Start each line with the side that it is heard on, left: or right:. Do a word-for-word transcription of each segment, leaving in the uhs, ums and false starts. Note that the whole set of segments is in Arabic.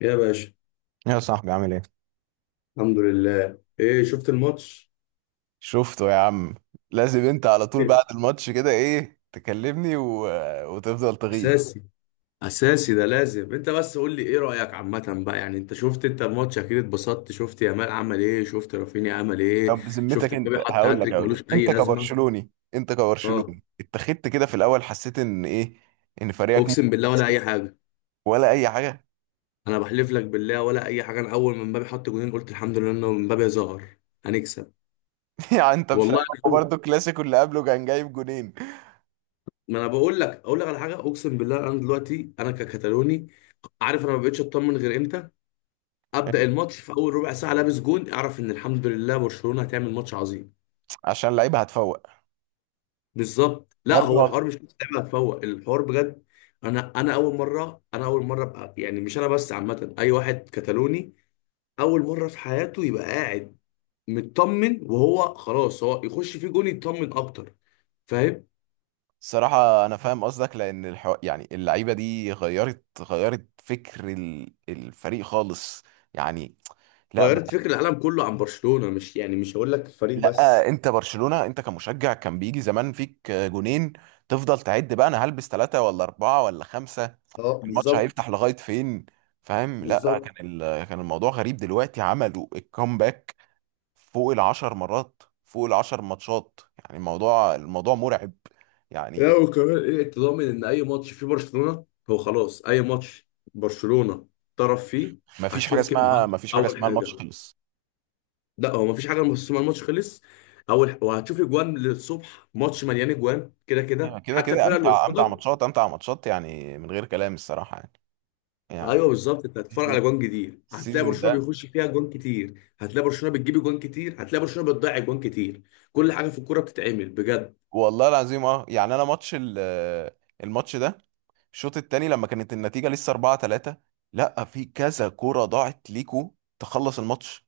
left: يا باشا.
right: يا صاحبي عامل ايه؟
left: الحمد لله، ايه شفت الماتش؟
right: شفته يا عم. لازم انت على طول
left: إيه؟
right: بعد الماتش كده ايه تكلمني و... وتفضل تغيظ.
left: اساسي، اساسي ده لازم انت بس قول لي ايه رايك عامه بقى، يعني انت شفت، انت الماتش اكيد اتبسطت، شفت يامال عمل ايه، شفت رافينيا عمل ايه،
right: طب بذمتك
left: شفت مبابي
right: انت،
left: حط
right: هقول لك
left: هاتريك
right: هقول
left: ملوش
right: لك
left: اي
right: انت
left: لازمه.
right: كبرشلوني انت
left: اه،
right: كبرشلوني اتخذت كده في الاول، حسيت ان ايه، ان فريقك ممكن
left: اقسم بالله ولا
right: يكسب
left: اي حاجه.
right: ولا اي حاجه.
left: انا بحلف لك بالله ولا اي حاجه، انا اول ما مبابي حط جونين قلت الحمد لله انه مبابي ظهر، هنكسب.
right: يعني انت فاهم،
left: والله انا
right: هو
left: أول.
right: برضه الكلاسيكو اللي قبله كان جايب جونين.
left: ما انا بقول لك اقول لك على حاجه، اقسم بالله، انا دلوقتي انا ككتالوني، عارف انا ما بقتش اطمن غير امتى؟ ابدا، الماتش في اول ربع ساعه لابس جون اعرف ان الحمد لله برشلونه هتعمل ماتش عظيم.
right: عشان اللعيبه هتفوق.
left: بالظبط، لا
right: يا ابني
left: هو
right: والله.
left: الحوار مش بس لعبه هتفوق، الحوار بجد. انا انا اول مره انا اول مره ابقى، يعني مش انا بس، عامه اي واحد كتالوني اول مره في حياته يبقى قاعد مطمن، وهو خلاص هو يخش فيه جون يطمن اكتر. فاهم؟
right: الصراحه انا فاهم قصدك، لان الحو... يعني اللعيبه دي غيرت غيرت فكر ال- الفريق خالص. يعني، لا،
left: غيرت فكر العالم كله عن برشلونه، مش يعني مش هقول لك الفريق
right: لا
left: بس.
right: انت برشلونة، انت كمشجع كان بيجي زمان فيك جونين، تفضل تعد بقى، انا هلبس ثلاثة ولا أربعة ولا خمسة،
left: اه
right: الماتش
left: بالظبط،
right: هيفتح لغاية فين؟ فاهم. لا،
left: بالظبط.
right: كان ال... كان الموضوع غريب، دلوقتي عملوا الكومباك فوق العشر مرات، فوق العشر ماتشات. يعني الموضوع الموضوع مرعب يعني.
left: لا وكمان ايه، انت ضامن ان اي ماتش فيه برشلونه هو خلاص، اي ماتش برشلونه طرف فيه
right: ما فيش حاجة
left: هتشوف كده.
right: اسمها، ما فيش حاجة
left: اول
right: اسمها الماتش
left: حاجه،
right: خلص.
left: لا هو مفيش حاجه بس ما الماتش خلص، اول ح- وهتشوف اجوان للصبح، ماتش مليان اجوان كده كده
right: يعني كده
left: حتى
right: كده،
left: الفرقه اللي
right: امتع امتع
left: قصادك.
right: ماتشات، امتع ماتشات، يعني من غير كلام الصراحة يعني.
left: ايوه
right: يعني
left: بالظبط، انت هتتفرج على
right: السيزون
left: اجوان جديد، هتلاقي
right: السيزون
left: برشلونه
right: ده.
left: بيخش فيها اجوان كتير، هتلاقي برشلونه بتجيب اجوان كتير، هتلاقي برشلونه بتضيع اجوان كتير. كل حاجه في الكوره بتتعمل بجد.
right: والله العظيم، اه يعني انا ماتش ال- آه، الماتش ده، الشوط التاني لما كانت النتيجة لسه أربعة تلاتة، لا في كذا كورة ضاعت ليكو تخلص الماتش،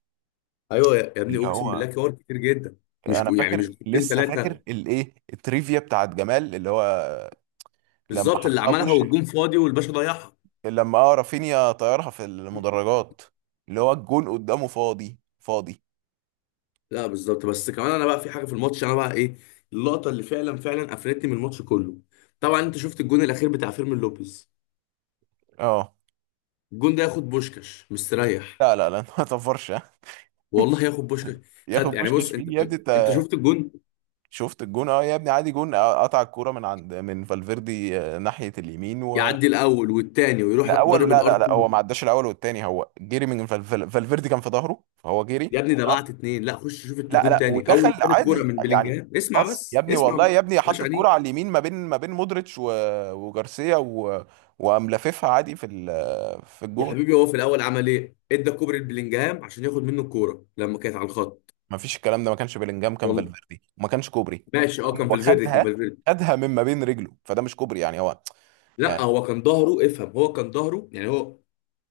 left: ايوه يا يا ابني،
right: اللي
left: اقسم
right: هو
left: بالله كور كتير جدا. مش
right: انا
left: كو- يعني مش
right: فاكر،
left: كورتين
right: لسه فاكر
left: ثلاثه.
right: الايه، التريفيا بتاعت جمال، اللي هو لما
left: بالظبط، اللي
right: حطها
left: عملها
right: بوش،
left: والجون فاضي والباشا ضيعها.
right: لما اه رافينيا طيرها في المدرجات، اللي هو الجون قدامه فاضي فاضي.
left: لا بالظبط، بس كمان انا بقى في حاجه في الماتش انا بقى ايه، اللقطه اللي فعلا فعلا قفلتني من الماتش كله. طبعا انت شفت الجون الاخير بتاع فيرمين لوبيز،
right: اه،
left: الجون ده ياخد بوشكاش مستريح.
right: لا لا لا. ما تفرش ها.
left: والله ياخد بوشكاش.
right: ياخد
left: خد يعني، بص
right: بوشكاش مين يا
left: انت،
right: ابني؟
left: انت شفت الجون
right: شفت الجون، اه يا ابني، عادي جون، آه، قطع الكوره من عند من فالفيردي، آه، ناحيه اليمين و...
left: يعدي الاول والتاني ويروح
right: لا اول،
left: ضارب
right: لا
left: الار
right: لا لا،
left: اتنين.
right: هو ما عداش الاول والتاني، هو جري من فال- فال- فالفيردي، كان في ظهره فهو جري.
left: يا ابني ده بعت اتنين. لا خش شوف
right: لا
left: الجون
right: لا،
left: تاني، اول ما
right: ودخل
left: كان الكوره
right: عادي
left: من
right: يعني.
left: بلينجهام، اسمع
right: اص يا
left: بس
right: ابني والله،
left: اسمع،
right: يا ابني
left: مش
right: حط
left: عليه.
right: الكوره على اليمين ما بين ما بين مودريتش و... وجارسيا و... وقام لاففها عادي في ال... في
left: يا
right: الجون.
left: حبيبي هو في الاول عمل ايه، ادى كوبري لبلينجهام عشان ياخد منه الكوره لما كانت على الخط.
right: ما فيش الكلام ده، ما كانش بيلينجهام، كان فالفيردي، وما كانش كوبري،
left: ماشي اه، كان فالفيردي كان
right: وخدها،
left: فالفيردي
right: خدها من ما بين رجله، فده مش كوبري يعني هو.
left: لا هو كان ظهره، افهم، هو كان ظهره، يعني هو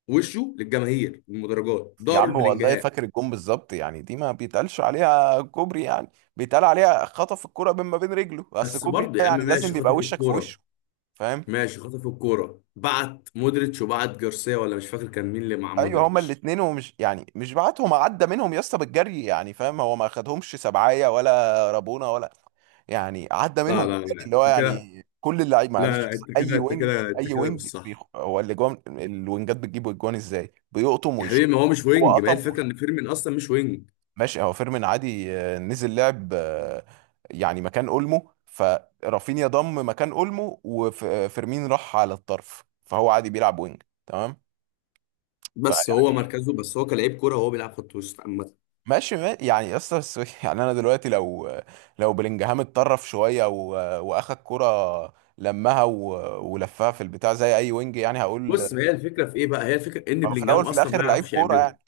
left: وشه للجماهير المدرجات
right: يا
left: ظهره
right: عم والله
left: لبلينجهام.
right: فاكر الجون بالظبط، يعني دي ما بيتقالش عليها كوبري يعني، بيتقال عليها خطف الكرة بين ما بين رجله، بس
left: بس
right: كوبري
left: برضه
right: ده
left: يا عم
right: يعني لازم
left: ماشي
right: بيبقى
left: خطف
right: وشك في
left: الكوره،
right: وشه. فاهم.
left: ماشي خطف الكوره بعت مودريتش وبعت جارسيا، ولا مش فاكر كان مين اللي مع
right: ايوه هما
left: مودريتش.
right: الاثنين، ومش يعني مش بعتهم، عدى منهم يا اسطى بالجري يعني، فاهم، هو ما خدهمش سبعايه ولا رابونه ولا، يعني عدى
left: لا
right: منهم
left: لا
right: بالجري،
left: لا
right: اللي هو
left: انت كده
right: يعني كل اللعيب
left: لا
right: معلش.
left: لا انت كده
right: اي
left: انت
right: وينج،
left: كده انت
right: اي
left: كده مش
right: وينج، بيخ...
left: صح.
right: هو الاجوان الوينجات بتجيب اجوان ازاي؟ بيقطم
left: يا
right: ويشوط.
left: حبيبي ما هو مش
right: هو
left: وينج، ما هي
right: قطم.
left: الفكره ان فيرمين اصلا مش وينج.
right: ماشي، هو فيرمين عادي، آه، نزل لعب، آه، يعني مكان اولمو، فرافينيا ضم مكان اولمو، وفيرمين راح على الطرف، فهو عادي بيلعب وينج تمام.
left: بس هو
right: فيعني
left: مركزه، بس هو كلاعب كوره هو بيلعب خط وسط عامه.
right: ماشي، ما- يعني اصلا، يعني انا دلوقتي لو، لو بلينجهام اتطرف شويه و- واخد كرة لمها و- ولفها في البتاع زي اي وينج، يعني هقول،
left: بص، ما هي الفكره في ايه بقى، هي الفكره ان
right: هو في
left: بلينجهام
right: الاول في
left: اصلا ما
right: الاخر لعيب
left: يعرفش
right: كوره
left: يعملها،
right: يعني.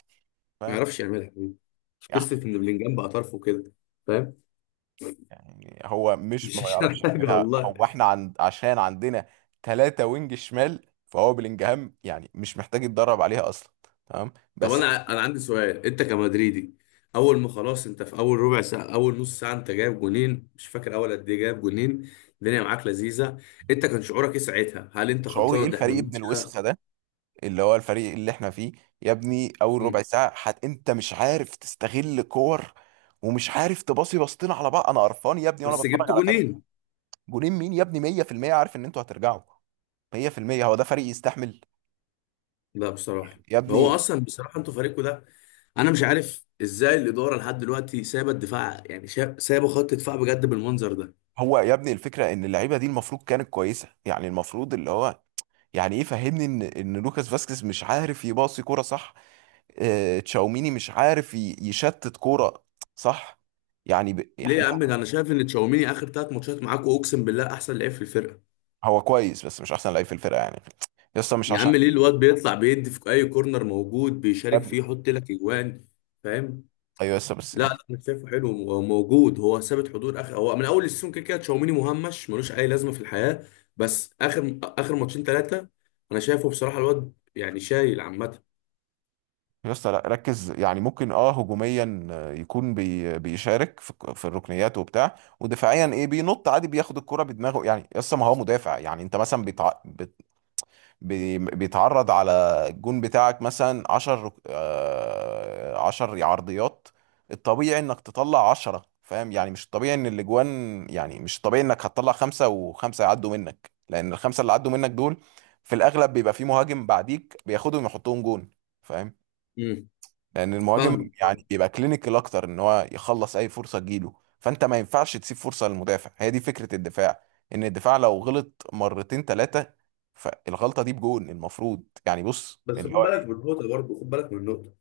left: ما
right: فاهم.
left: يعرفش يعملها يا حبيبي، مش قصه ان بلينجهام بقى طرف وكده. فاهم؟
right: يعني هو مش ما
left: مش
right: يعرفش
left: عشان حاجه
right: يعملها،
left: والله.
right: هو احنا عند، عشان عندنا ثلاثة وينج شمال، فهو بلينجهام يعني مش محتاج يتدرب عليها اصلا، تمام
left: طب
right: بس.
left: انا انا عندي سؤال، انت كمدريدي اول ما خلاص انت في اول ربع ساعه، اول نص ساعه انت جايب جونين، مش فاكر اول قد ايه جايب جونين، الدنيا معاك لذيذه، انت كان شعورك ايه ساعتها، هل انت
right: شعوري ايه،
left: خلصان ده احنا
right: الفريق ابن
left: الماتش
right: الوسخة
left: ده؟
right: ده، اللي هو الفريق اللي احنا فيه، يا ابني اول
left: مم.
right: ربع ساعة حت انت مش عارف تستغل كور، ومش عارف تباصي باصتين على بعض، انا قرفان يا ابني وانا
left: بس
right: بتفرج
left: جبت
right: على فريق.
left: جونين.
right: جولين مين يا ابني؟ مية في المية عارف ان انتوا هترجعوا، مية في المية هو ده فريق يستحمل،
left: لا بصراحه،
right: يا
left: ما هو
right: ابني.
left: اصلا بصراحه انتوا فريقكم ده، انا مش عارف ازاي الاداره لحد دلوقتي سايبه الدفاع، يعني شا- سايبه خط دفاع بجد بالمنظر ده.
right: هو يا ابني الفكرة ان اللعيبة دي المفروض كانت كويسة يعني، المفروض اللي هو، يعني ايه فهمني، ان ان لوكاس فاسكيز مش عارف يباصي كوره، صح؟ آه، تشاوميني مش عارف ي- يشتت كوره، صح؟ يعني ب...
left: ليه
right: يعني
left: يا عم، ده انا
right: لا،
left: شايف ان تشاوميني اخر ثلاث ماتشات معاكوا اقسم بالله احسن لعيب في الفرقه.
right: هو كويس بس مش احسن لعيب في الفرقه يعني، يا اسطى مش
left: يا
right: عشان،
left: عم ليه الواد بيطلع بيدي في اي كورنر موجود
right: يا
left: بيشارك فيه
right: ابني.
left: يحط لك اجوان. فاهم؟
right: ايوه يا اسطى بس
left: لا لا،
right: يعني.
left: انا شايفه حلو وموجود، هو ثابت حضور اخر، هو من اول السيزون كده كده تشاوميني مهمش ملوش اي لازمه في الحياه، بس اخر اخر ماتشين ثلاثه انا شايفه بصراحه الواد يعني شايل عامه.
right: يا اسطى لا ركز، يعني ممكن اه هجوميا، آه، يكون بي... بيشارك في... في الركنيات وبتاع، ودفاعيا ايه، بينط عادي، بياخد الكوره بدماغه، يعني يا اسطى ما هو مدافع. يعني انت مثلا بتع... بي- بيتعرض على الجون بتاعك مثلا عشر، عشرة عرضيات، الطبيعي انك تطلع عشرة، فاهم يعني، مش الطبيعي ان الاجوان، يعني مش الطبيعي انك هتطلع خمسة وخمسة يعدوا منك، لان الخمسة اللي عدوا منك دول في الاغلب بيبقى في مهاجم بعديك بياخدهم يحطهم جون. فاهم.
left: امم.
right: لان المهاجم
left: فاهم، فاهم.
right: يعني بيبقى كلينيكال اكتر، ان هو يخلص اي فرصه تجيله، فانت ما ينفعش تسيب فرصه للمدافع، هي دي فكره الدفاع، ان الدفاع لو غلط مرتين ثلاثه، فالغلطه دي بجون المفروض، يعني بص
left: بس
right: اللي
left: خد
right: هو
left: بالك من
right: ايه.
left: النقطه برضه، خد بالك من النقطه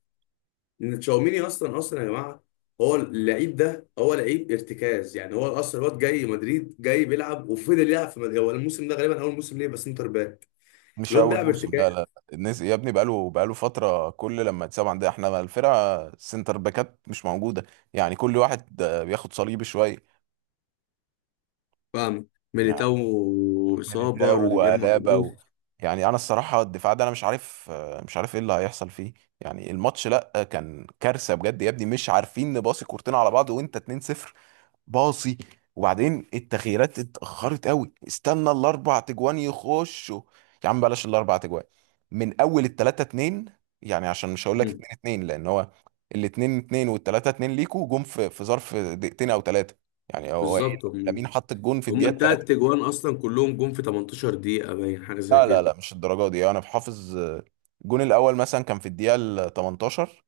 left: ان تشاوميني اصلا اصلا يا جماعه، هو اللعيب ده هو لعيب ارتكاز، يعني هو اصلا الواد جاي مدريد، جاي بيلعب وفضل يلعب في مدريد، هو الموسم ده غالبا اول موسم ليه بس سنتر باك،
right: مش
left: الواد
right: اول
left: بيلعب
right: موسم، لا
left: ارتكاز.
right: لا الناس يا ابني بقاله بقاله فتره، كل لما تسمع عندنا احنا الفرقه، سنتر باكات مش موجوده، يعني كل واحد آه، بياخد صليبي شويه
left: فاهم؟ ميليتاو
right: يعني.
left: اصابه،
right: ده
left: روديجير
right: ولا
left: موقوف.
right: بو. يعني انا الصراحه الدفاع ده انا مش عارف، مش عارف ايه اللي هيحصل فيه. يعني الماتش لا كان كارثه بجد يا ابني، مش عارفين نباصي كورتين على بعض وانت اتنين صفر، باصي. وبعدين التغييرات اتاخرت قوي، استنى الاربع تجوان يخشوا. يا عم بلاش الاربع تجوان، من اول التلاتة اتنين يعني، عشان مش هقول لك
left: مم.
right: اتنين اتنين، لان هو الاتنين اتنين والتلاتة اتنين ليكوا جم في في ظرف دقيقتين او ثلاثه. يعني هو إيه،
left: بالظبط، هم
right: لامين حط الجون في
left: هم
right: الدقيقه.
left: التلات تجوان اصلا كلهم جم في تمنتاشر دقيقه باين حاجه زي
right: لا لا
left: كده،
right: لا، مش الدرجه دي، انا بحافظ، آه، الجون الاول مثلا كان في الدقيقه ال تمنتاشر،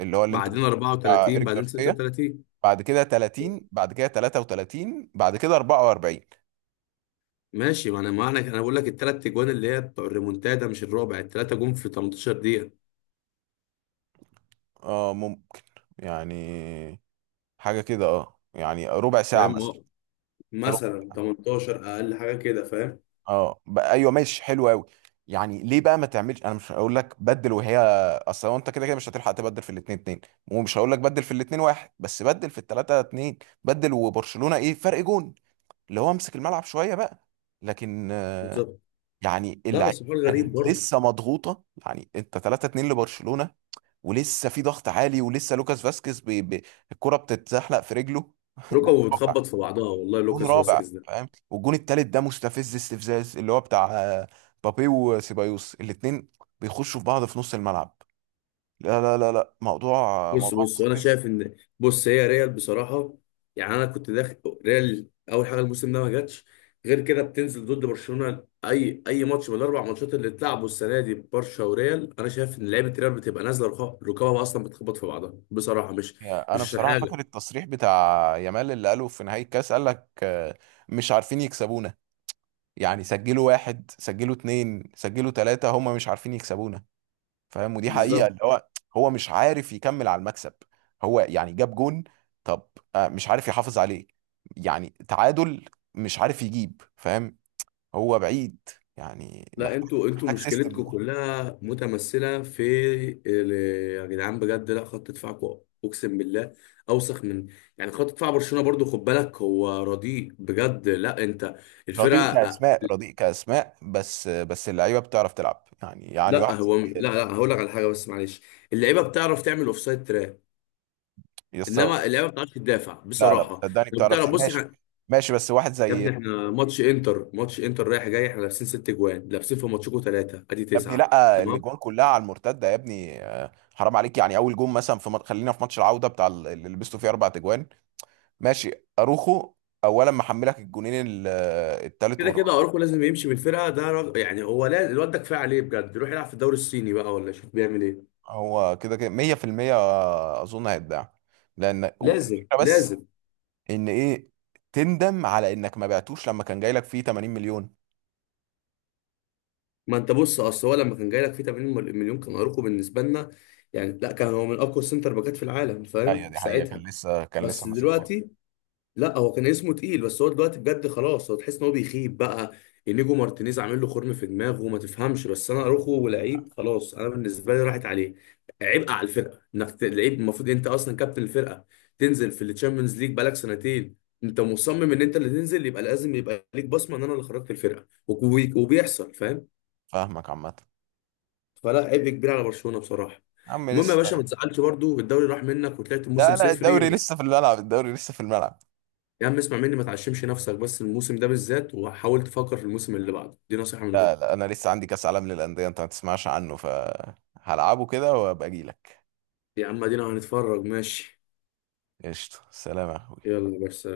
right: اللي هو اللي انتوا كنتوا-
left: بعدين
right: بتاع
left: اربعة وثلاثين
right: ايريك
left: بعدين
right: جارسيا،
left: ستة وثلاثين.
right: بعد كده تلاتين، بعد كده تلاتة وتلاتين، بعد كده اربعة واربعين.
left: ماشي، ما انا ما انا أنا بقول لك التلات تجوان اللي هي بتوع الريمونتادا مش الرابع، التلاته جم في تمنتاشر دقيقه.
right: اه ممكن، يعني حاجه كده، اه يعني ربع ساعه مثلا،
left: فاهم؟
right: في ربع.
left: مثلا تمنتاشر اقل حاجه كده. فاهم؟
right: اه، ب- ايوه ماشي، حلو قوي. يعني ليه بقى ما تعملش، انا مش هقول لك بدل وهي، اصل هو انت كده كده مش هتلحق تبدل في الاثنين اتنين، ومش هقول لك بدل في الاثنين واحد، بس بدل في الثلاثه اتنين، بدل، وبرشلونه ايه، فرق جون، اللي هو امسك الملعب شويه بقى. لكن آه،
left: بالظبط.
right: يعني
left: لا
right: اللعيبه
left: بس حوار غريب
right: كانت
left: برضه.
right: لسه مضغوطه، يعني انت تلاتة اتنين لبرشلونه ولسه في ضغط عالي، ولسه لوكاس فاسكيز بي بي الكره بتتزحلق في رجله. جون
left: ركبه
right: رابع،
left: بتخبط في بعضها والله،
right: جون
left: لوكاس
right: رابع،
left: فاسكيز ده.
right: فاهم؟ والجون التالت ده مستفز، استفزاز، اللي هو بتاع آه، بابي وسيبايوس، الاتنين بيخشوا في بعض في نص الملعب، لا لا لا لا، موضوع
left: بص
right: موضوع
left: بص، وانا
right: مستفز.
left: شايف ان بص هي ريال بصراحه، يعني انا كنت داخل ريال اول حاجه الموسم ده ما جاتش غير كده بتنزل ضد برشلونه، اي اي ماتش من الاربع ماتشات اللي اتلعبوا السنه دي ببرشا وريال انا شايف ان لعيبه ريال بتبقى نازله ركبها ركبها اصلا بتخبط في بعضها بصراحه، مش
right: يا-
left: مش
right: انا
left: عشان
right: بصراحه فاكر
left: حاجه.
right: التصريح بتاع يامال اللي قاله في نهايه الكاس، قال لك آه، مش عارفين يكسبونا، يعني سجلوا واحد، سجلوا اتنين، سجلوا تلاتة، هم مش عارفين يكسبونا، فاهم، ودي حقيقة،
left: بالظبط.
right: اللي هو هو مش عارف يكمل على المكسب، هو يعني جاب جون، طب، آه، مش عارف يحافظ عليه، يعني تعادل، مش عارف يجيب، فاهم، هو بعيد، يعني
left: لا
right: محتاج
left: انتوا انتوا
right: محتاج سيستم.
left: مشكلتكم كلها متمثله في ال- يا جدعان بجد، لا خط دفاعكم اقسم بالله اوسخ من، يعني خط دفاع برشلونه برضو خد بالك هو رديء بجد، لا انت
right: رديء
left: الفرقه.
right: كأسماء، رديء كأسماء، بس بس اللعيبة بتعرف تلعب يعني يعني
left: لا
right: واحد
left: هو
right: زي،
left: لا لا هقول لك على حاجه بس معلش، اللعيبه بتعرف تعمل اوفسايد تراب،
right: يستوعب.
left: انما اللعيبه ما بتعرفش تدافع
right: لا لا
left: بصراحه.
right: صدقني
left: لو
right: بتعرف
left: بتعرف بص
right: ماشي،
left: احنا،
right: ماشي بس واحد
left: يا
right: زي،
left: ابني احنا ماتش انتر، ماتش انتر رايح جاي احنا لابسين ست جوان، لابسين في ماتشكم ثلاثه ادي
right: يا ابني،
left: تسعه،
right: لا
left: تمام؟
right: الاجوان كلها على المرتده يا ابني، آه، حرام عليك، يعني اول جون مثلا في مط- خلينا في ماتش العوده بتاع ال- اللي لبسته فيه اربع اجوان، ماشي، اروخو اولا محملك الجونين ال- آه، التالت
left: كده كده
right: والرابع.
left: اروخو لازم يمشي من الفرقه، ده رج... يعني هو لازم، الواد ده كفايه عليه بجد، يروح يلعب في الدوري الصيني بقى، ولا شوف بيعمل ايه.
right: هو كده كده مية في المية، اظن هيتباع، لان و-
left: لازم
right: الفكره بس،
left: لازم.
right: ان ايه، تندم على انك ما بعتوش لما كان جاي لك فيه تمانين مليون.
left: ما انت بص، اصل هو لما كان جاي لك فيه تمانين مل- مليون كان اروخو بالنسبه لنا يعني، لا كان هو من اقوى السنتر باكات في العالم
right: ايوه
left: فاهم
right: دي
left: في
right: حقيقه،
left: ساعتها.
right: كان لسه كان لسه
left: بس
right: ماسك فيه.
left: دلوقتي، لا هو كان اسمه تقيل بس هو دلوقتي بجد خلاص هو تحس ان هو بيخيب بقى، انيجو مارتينيز عامل له خرم في دماغه ما تفهمش، بس انا اروخو لعيب خلاص، انا بالنسبه لي راحت عليه، عبء على الفرقه، انك ت- لعيب المفروض انت اصلا كابتن الفرقه تنزل في التشامبيونز ليج بقالك سنتين، انت مصمم ان انت اللي تنزل يبقى لازم يبقى ليك بصمه ان انا اللي خرجت الفرقه وك- وبيحصل. فاهم؟
right: فاهمك عامه.
left: فلا، عبء كبير على برشلونه بصراحه.
right: يا عم
left: المهم يا باشا، ما
right: لسه،
left: تزعلش برضو الدوري راح منك وطلعت الموسم
right: لا لا،
left: صفري
right: الدوري
left: بس.
right: لسه في الملعب، الدوري لسه في الملعب.
left: يا عم اسمع مني، ما تعشمش نفسك بس الموسم ده بالذات، وحاول تفكر في الموسم اللي بعده، دي نصيحة من
right: لا
left: اخوك.
right: لا، انا لسه عندي كاس عالم للانديه انت ما تسمعش عنه، فهلعبه كده وابقى اجي لك،
left: يا عم ادينا هنتفرج ماشي.
right: قشطه، سلام يا اخوي.
left: يلا بس.